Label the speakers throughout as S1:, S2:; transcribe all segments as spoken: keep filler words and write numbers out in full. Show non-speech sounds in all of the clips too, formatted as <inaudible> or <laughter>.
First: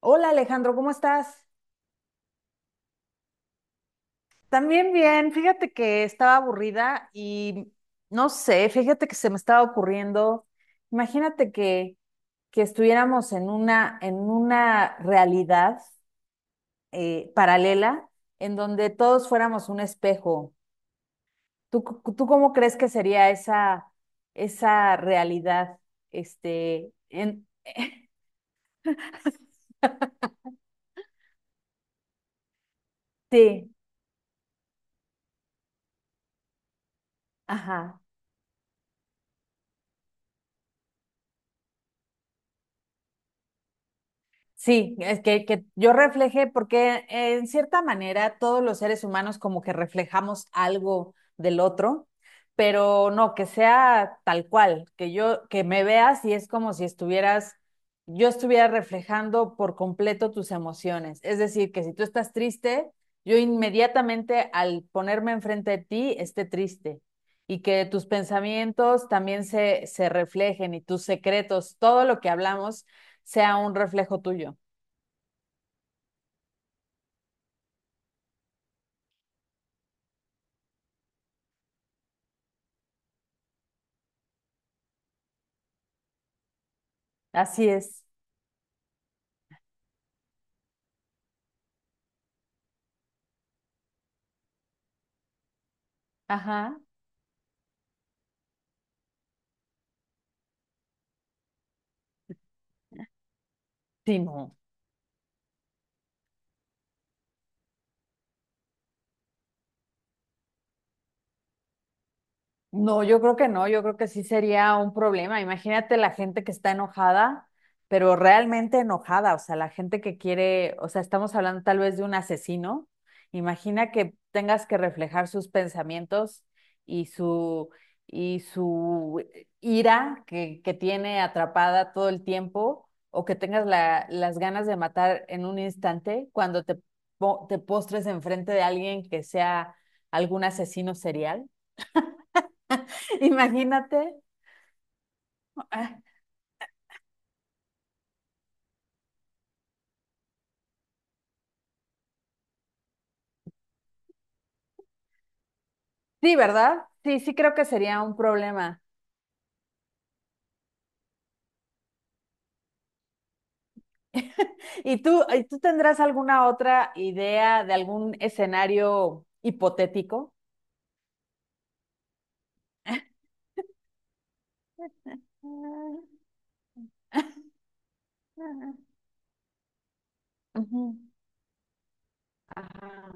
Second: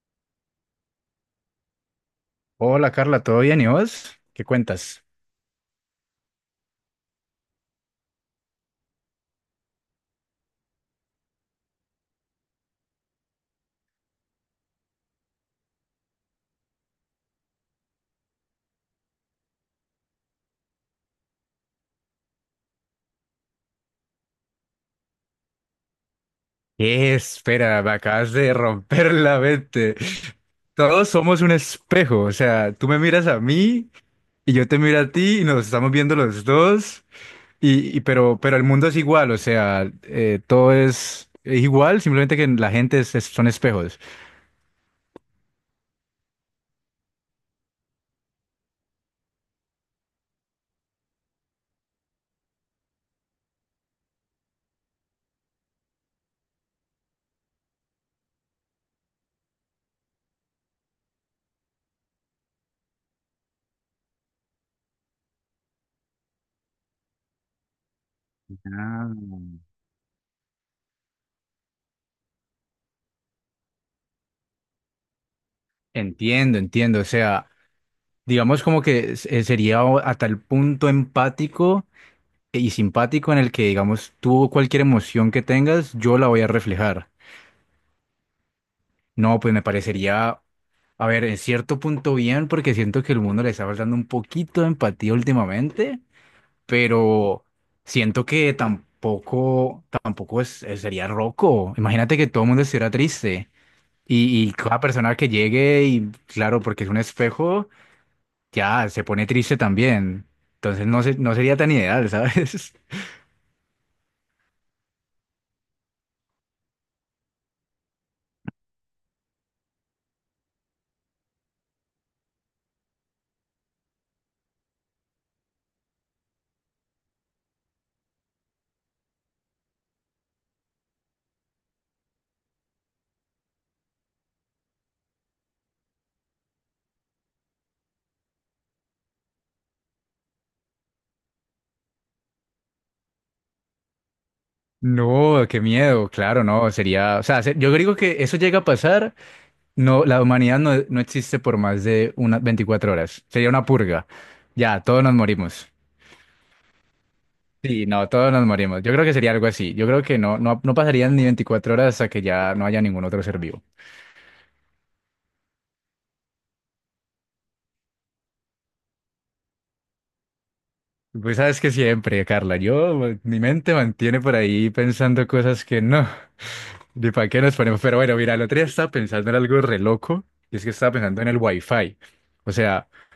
S1: Hola Alejandro, ¿cómo estás?
S2: Hola Carla, ¿todo bien? ¿Y vos? ¿Qué
S1: También
S2: cuentas?
S1: bien, fíjate que estaba aburrida y no sé, fíjate que se me estaba ocurriendo, imagínate que, que, estuviéramos en una, en una realidad eh, paralela en donde todos fuéramos un espejo. ¿Tú, c- tú cómo crees que sería esa, esa realidad? Este,
S2: Eh,
S1: en,
S2: espera, me acabas de romper
S1: <laughs>
S2: la mente. Todos somos un espejo, o sea, tú me miras a
S1: sí,
S2: mí y yo te miro a ti y nos estamos viendo los dos. y,
S1: ajá.
S2: y- pero, pero el mundo es igual, o sea, eh, todo es igual, simplemente que la gente es- es- son espejos.
S1: Sí, es que, que yo reflejé porque eh, en cierta manera todos los seres humanos como que reflejamos algo del otro, pero no, que sea tal cual, que yo, que me veas y es como si estuvieras, yo estuviera reflejando por completo tus emociones. Es decir, que si tú estás triste, yo inmediatamente al ponerme enfrente de ti esté triste y que tus pensamientos
S2: Ah.
S1: también se, se reflejen y tus secretos, todo lo que hablamos sea un reflejo tuyo.
S2: Entiendo, entiendo, o sea, digamos como que se- sería o- a tal punto empático y simpático en el que, digamos, tú cualquier emoción que tengas, yo la voy a reflejar.
S1: Así es.
S2: No, pues me parecería, a ver, en cierto punto bien, porque siento que el mundo le está faltando un poquito de empatía últimamente,
S1: Ajá.
S2: pero siento que tampoco, tampoco es, eh, sería roco. Imagínate que todo el mundo estuviera triste
S1: Sí,
S2: y, y
S1: no.
S2: cada persona que llegue y, claro, porque es un espejo, ya se pone triste también. Entonces no, se- no sería tan ideal, <laughs> ¿sabes?
S1: No, yo creo que no, yo creo que sí sería un problema. Imagínate la gente que está enojada, pero realmente enojada, o sea, la gente que quiere, o sea, estamos hablando tal vez de un asesino. Imagina que tengas que reflejar sus pensamientos y su y su ira que, que tiene atrapada todo el tiempo, o que tengas la- las ganas de matar en un instante cuando te, po- te postres enfrente de alguien que sea algún asesino serial. <laughs> Imagínate.
S2: No, qué
S1: Ah,
S2: miedo, claro, no, sería, o sea, se- yo digo que eso llega a pasar, no, la humanidad no, no existe por más de unas veinticuatro horas, sería una purga, ya, todos nos morimos.
S1: sí, ¿verdad? Sí, sí creo que
S2: Sí,
S1: sería
S2: no,
S1: un
S2: todos nos
S1: problema.
S2: morimos, yo creo que sería algo así, yo creo que no, no, no pasarían ni veinticuatro horas hasta que ya no haya ningún otro ser vivo.
S1: ¿Y tú, y tú tendrás alguna otra idea de algún escenario hipotético?
S2: Pues sabes que siempre, Carla, yo, mi mente mantiene por ahí pensando
S1: <laughs>
S2: cosas que no, ni para qué nos ponemos, pero bueno, mira, el otro día estaba pensando en algo re loco, y es que estaba
S1: Ujú.
S2: pensando en el Wi-Fi. O sea...
S1: Ajá,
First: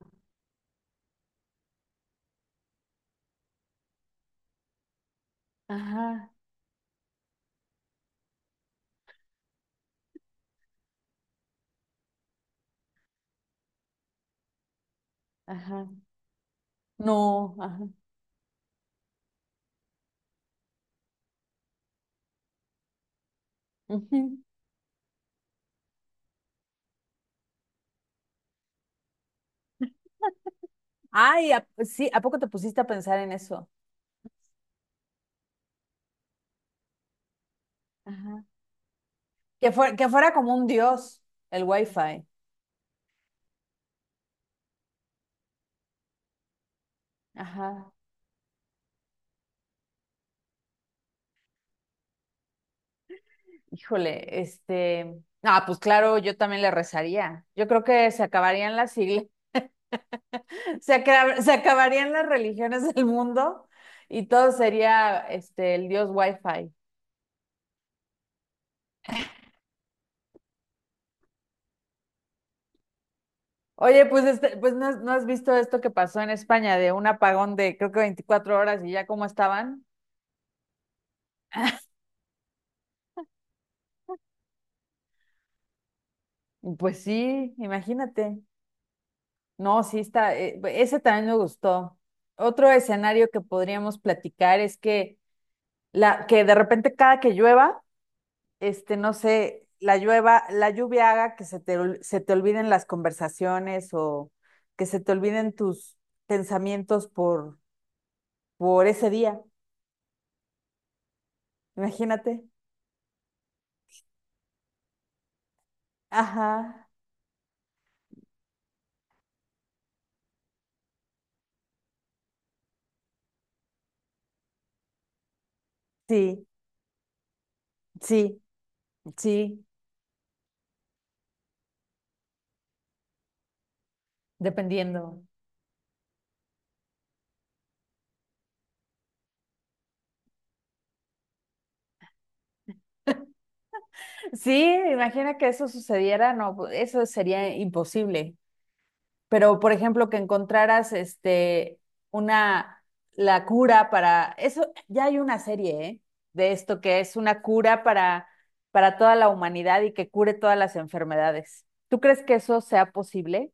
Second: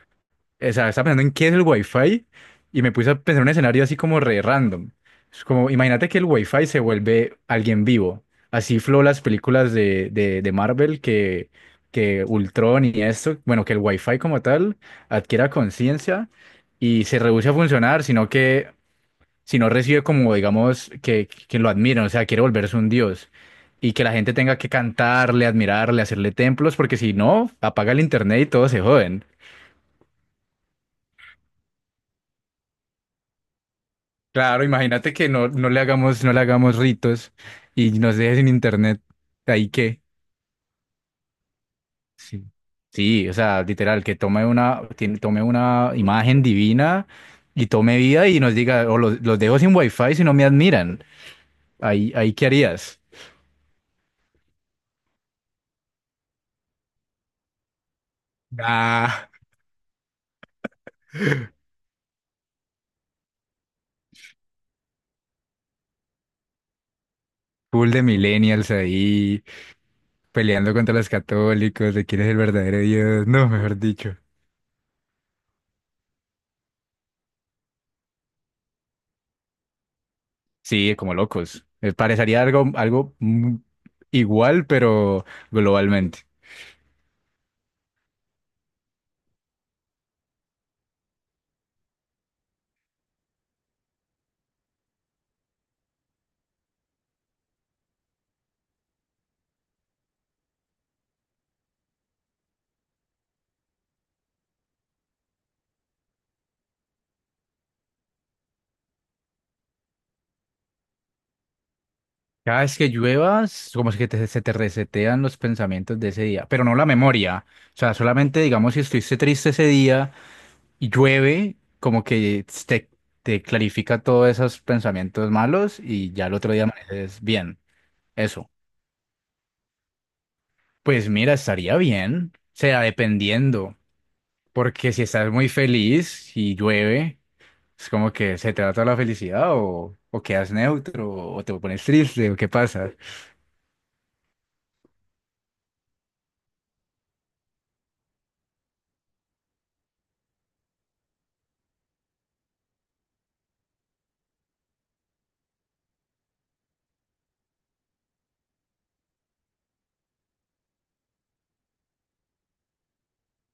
S2: O sea, estaba pensando en qué es el Wi-Fi y me puse a pensar en un escenario así como re random. Es como, imagínate que el
S1: ajá,
S2: Wi-Fi se vuelve alguien vivo. Así flow las películas de, de, de Marvel que, que Ultron y esto, bueno, que el Wi-Fi como tal adquiera
S1: ajá.
S2: conciencia y se reduce a
S1: No, ajá.
S2: funcionar, sino que si no recibe como, digamos, que, que lo admiran, o sea, quiere volverse un dios. Y que la gente
S1: Ujú.
S2: tenga que cantarle, admirarle, hacerle templos, porque si no, apaga el internet y todos se joden.
S1: Ay, ¿a- sí, ¿a poco te pusiste a pensar en eso?
S2: Claro, imagínate que no, no le hagamos, no le hagamos ritos y nos deje
S1: Ajá.
S2: sin internet. ¿Ahí
S1: Que fue-
S2: qué?
S1: que fuera como un dios el wifi.
S2: Sí. Sí, o sea, literal, que tome una, tiene- tome una imagen divina y
S1: Ajá.
S2: tome vida y nos diga, o los, los dejo sin wifi si no me admiran. Ahí, ahí ¿qué harías?
S1: Híjole, este. Ah, pues claro, yo también le rezaría. Yo creo que se acabarían las
S2: Ah,
S1: iglesias. Se, acra- se acabarían las religiones del mundo y todo sería este el dios Wi-Fi.
S2: full de millennials ahí, peleando contra los católicos, de quién es el verdadero Dios. No, mejor
S1: Oye,
S2: dicho.
S1: pues este, pues no, has no has visto esto que pasó en España de un apagón de creo que veinticuatro horas y ya cómo estaban.
S2: Sí, como locos. Me parecería algo, algo mm, igual, pero globalmente.
S1: Pues sí, imagínate. No, sí está, eh, ese también me gustó. Otro escenario que podríamos platicar es que la que de repente cada que llueva este, no sé, la llueva, la lluvia haga que se te, ol- se te olviden las conversaciones o que se te olviden tus pensamientos por, por ese día. Imagínate.
S2: Cada vez que lluevas, como si que te- se te resetean los pensamientos de ese día, pero no
S1: Ajá,
S2: la memoria. O sea, solamente, digamos, si estuviste triste ese día y llueve, como que te, te clarifica todos esos pensamientos malos y ya el
S1: sí,
S2: otro día amaneces bien.
S1: sí,
S2: Eso.
S1: sí,
S2: Pues mira, estaría bien. O sea, dependiendo. Porque si
S1: dependiendo.
S2: estás muy feliz y llueve, es como que se te va toda la felicidad o, o quedas neutro o te pones triste o qué pasa.
S1: Sí, imagina que eso sucediera, no, eso sería imposible. Pero, por ejemplo, que encontraras este una la cura para eso, ya hay una serie, ¿eh? De esto que es una cura para para toda la humanidad y que cure todas las enfermedades. ¿Tú crees que eso sea posible?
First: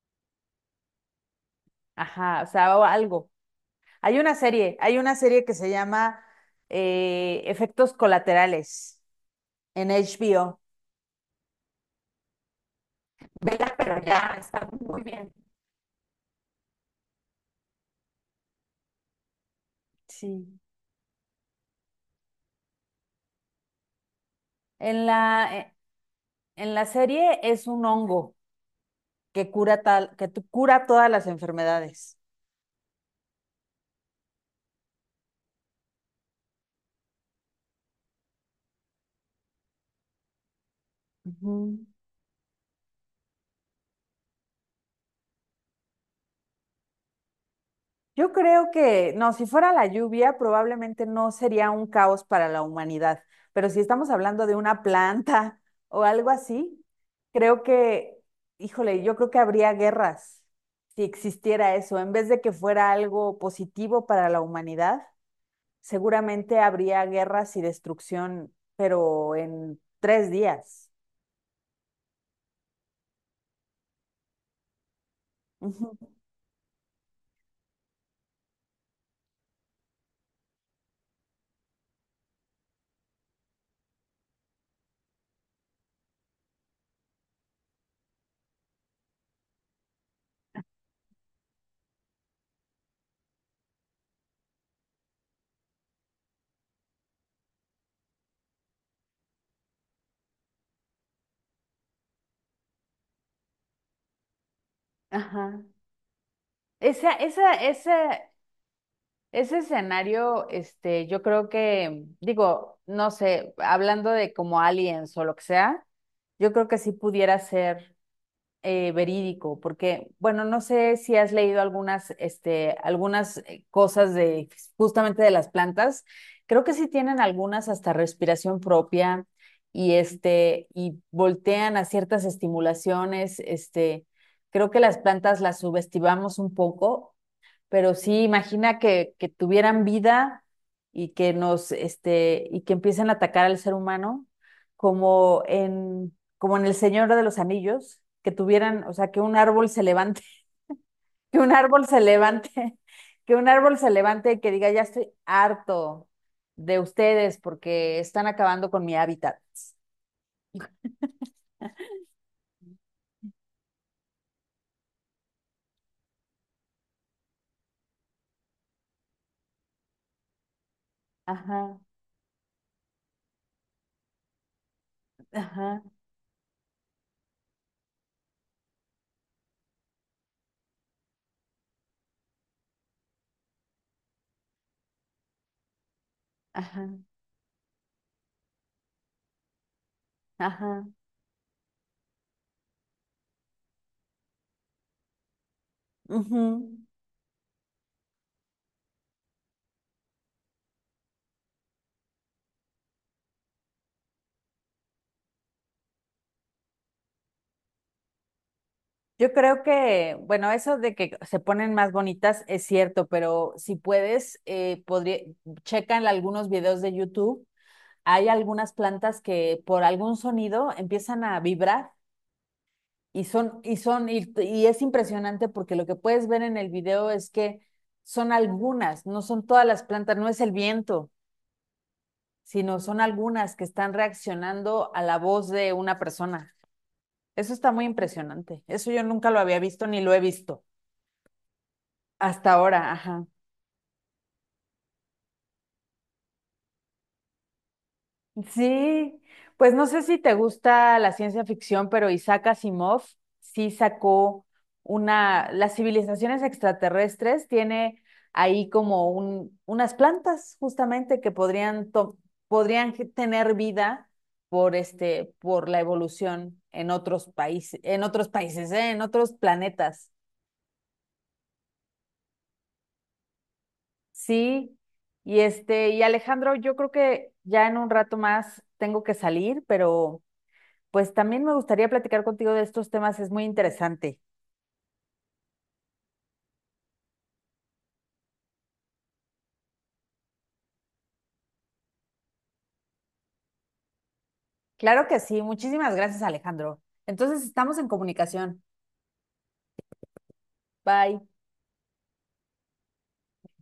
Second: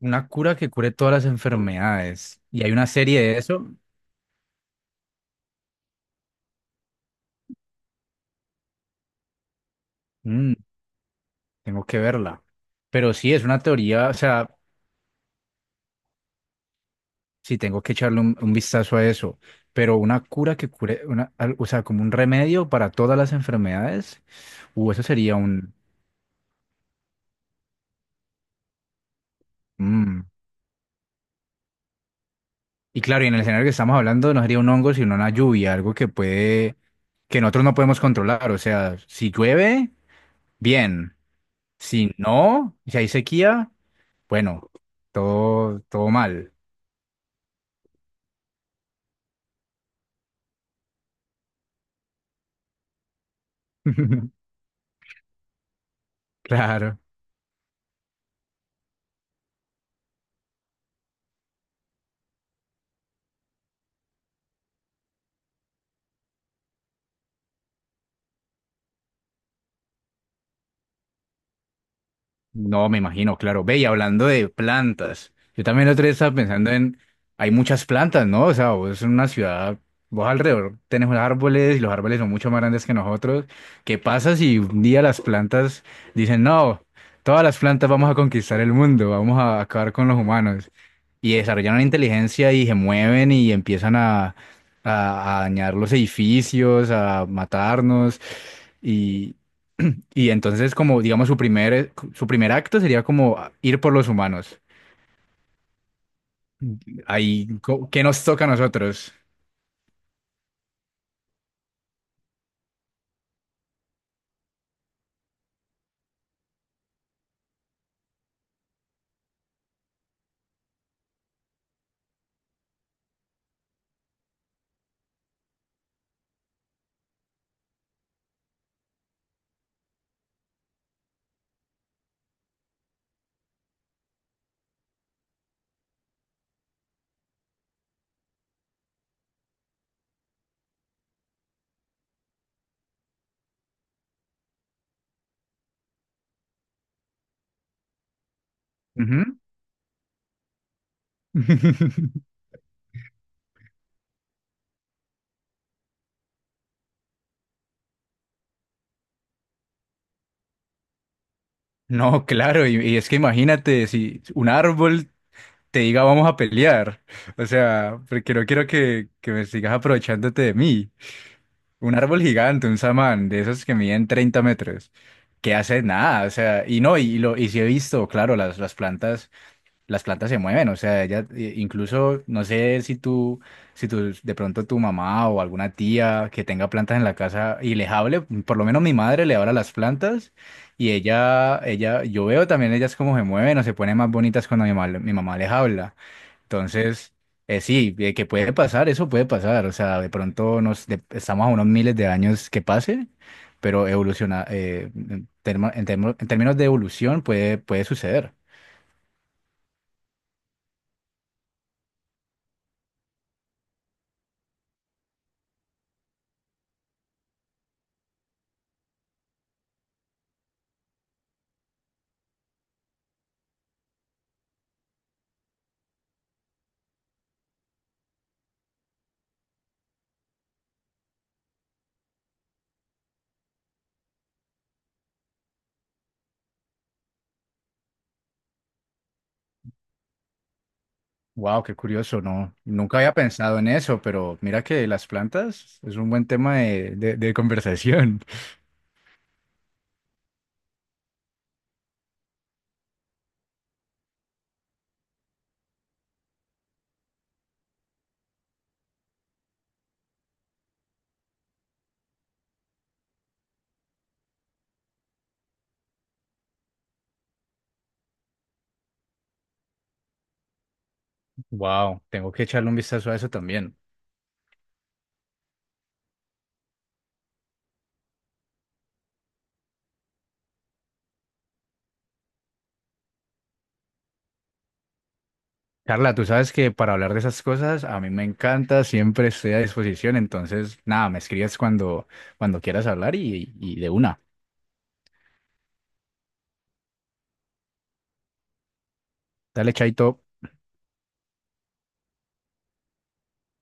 S2: Una cura que cure todas las enfermedades.
S1: Ajá, o
S2: Y hay
S1: sea, o
S2: una serie
S1: algo.
S2: de eso.
S1: Hay una serie, hay una serie que se llama eh, Efectos Colaterales en
S2: Mm,
S1: H B O.
S2: tengo que verla. Pero sí, es una
S1: Vela, pero
S2: teoría, o
S1: ya
S2: sea,
S1: está muy bien.
S2: sí tengo que echarle un, un vistazo a eso. Pero una cura
S1: Sí.
S2: que cure, una, al- o sea, como un remedio para todas las enfermedades. Uh, eso
S1: En
S2: sería
S1: la, eh,
S2: un...
S1: en la serie es un hongo que cura tal,
S2: Mm.
S1: que tu- cura todas las enfermedades.
S2: Y claro, y en el escenario que estamos hablando no sería un hongo, sino una lluvia, algo que puede, que nosotros no podemos controlar. O sea, si llueve, bien.
S1: Ujú.
S2: Si no, si hay sequía, bueno, todo, todo mal.
S1: Yo creo que, no, si fuera la lluvia, probablemente no sería un caos para la humanidad, pero si estamos hablando
S2: <laughs>
S1: de una planta <laughs> o algo así,
S2: Claro,
S1: creo que, híjole, yo creo que habría guerras si existiera eso. En vez de que fuera algo positivo para la humanidad, seguramente habría guerras y destrucción, pero en tres días.
S2: no me imagino, claro. Ve, y hablando de plantas, yo también la otra vez estaba pensando en, hay muchas plantas, ¿no? O sea, vos en una ciudad, vos alrededor tenés unos árboles y los árboles son mucho más grandes que nosotros. ¿Qué pasa si un día las plantas dicen, no, todas las plantas vamos a conquistar el mundo, vamos a acabar con los humanos? Y desarrollan una inteligencia y se mueven y empiezan a, a, a dañar los edificios, a matarnos. Y, y entonces, como digamos, su primer, su primer acto sería como ir por los humanos.
S1: Ajá. Esa,
S2: Ahí,
S1: esa,
S2: co- ¿qué nos
S1: esa.
S2: toca a nosotros?
S1: Ese escenario, este, yo creo que, digo, no sé, hablando de como aliens o lo que sea, yo creo que sí pudiera ser eh, verídico, porque, bueno, no sé si has leído algunas, este, algunas eh, cosas de justamente de las plantas. Creo que sí tienen algunas hasta respiración propia y este, y voltean a ciertas estimulaciones, este. Creo que las plantas las subestimamos un poco, pero sí imagina que, que tuvieran vida y que nos, este, y que empiecen a atacar al ser humano, como en, como en El Señor de los Anillos, que tuvieran, o sea, que un
S2: Ujú.
S1: árbol se levante, <laughs> que un árbol se
S2: <laughs>
S1: levante, <laughs> que un árbol se levante y que diga, ya estoy harto de ustedes porque están acabando con mi hábitat.
S2: No, claro, y, y es que imagínate si un árbol te diga vamos a pelear. <laughs> O sea, porque no quiero que, que me sigas aprovechándote de mí.
S1: Ajá,
S2: Un árbol gigante, un samán, de esos que miden treinta metros, que
S1: ajá,
S2: hace nada, o sea, y no, y, lo, y sí he visto, claro, las, las plantas las plantas se mueven, o sea, ella eh, incluso no sé si tú, si tú de pronto tu mamá o alguna tía que tenga
S1: ajá,
S2: plantas en la casa y les hable, por lo menos mi madre le habla a las plantas
S1: ajá.
S2: y ella, ella, yo veo también ellas cómo se mueven o se ponen más bonitas cuando mi, mal- mi mamá les habla.
S1: Ujú.
S2: Entonces, eh, sí, eh, que puede pasar, eso puede pasar, o sea, de pronto nos, de- estamos a unos miles de años que pase. Pero evoluciona, eh, en, termo- en termo- en términos de evolución puede, puede suceder.
S1: Yo creo que, bueno, eso de que se ponen más bonitas es cierto, pero si puedes, eh, podría, checa en algunos videos de YouTube, hay algunas plantas que por algún sonido empiezan a vibrar y son, y son, y, y es impresionante porque lo que puedes ver en el video es que son algunas, no son todas las plantas, no es el viento, sino son algunas que están reaccionando a la voz de una persona. Eso está muy impresionante. Eso yo nunca lo había visto ni lo he visto.
S2: Wow, qué curioso,
S1: Hasta
S2: no,
S1: ahora,
S2: nunca había
S1: ajá.
S2: pensado en eso, pero mira que las plantas es un buen tema de, de- de conversación.
S1: Sí, pues no sé si te gusta la ciencia ficción, pero Isaac Asimov sí sacó una, las civilizaciones extraterrestres tiene ahí como un, unas plantas justamente que podrían, to- podrían ge- tener vida por este, por la evolución en otros países, en otros países, ¿eh? En otros planetas.
S2: <laughs> Wow, tengo que echarle un vistazo a eso también.
S1: Sí, y este, y Alejandro, yo creo que ya en un rato más tengo que salir, pero pues también me gustaría platicar contigo de estos temas, es muy interesante.
S2: Carla, tú sabes que para hablar de esas cosas a mí me encanta, siempre estoy a disposición, entonces nada, me escribes cuando, cuando quieras hablar y, y de una.
S1: Claro que sí. Muchísimas gracias, Alejandro. Entonces, estamos en comunicación.
S2: Dale, chaito.
S1: Bye.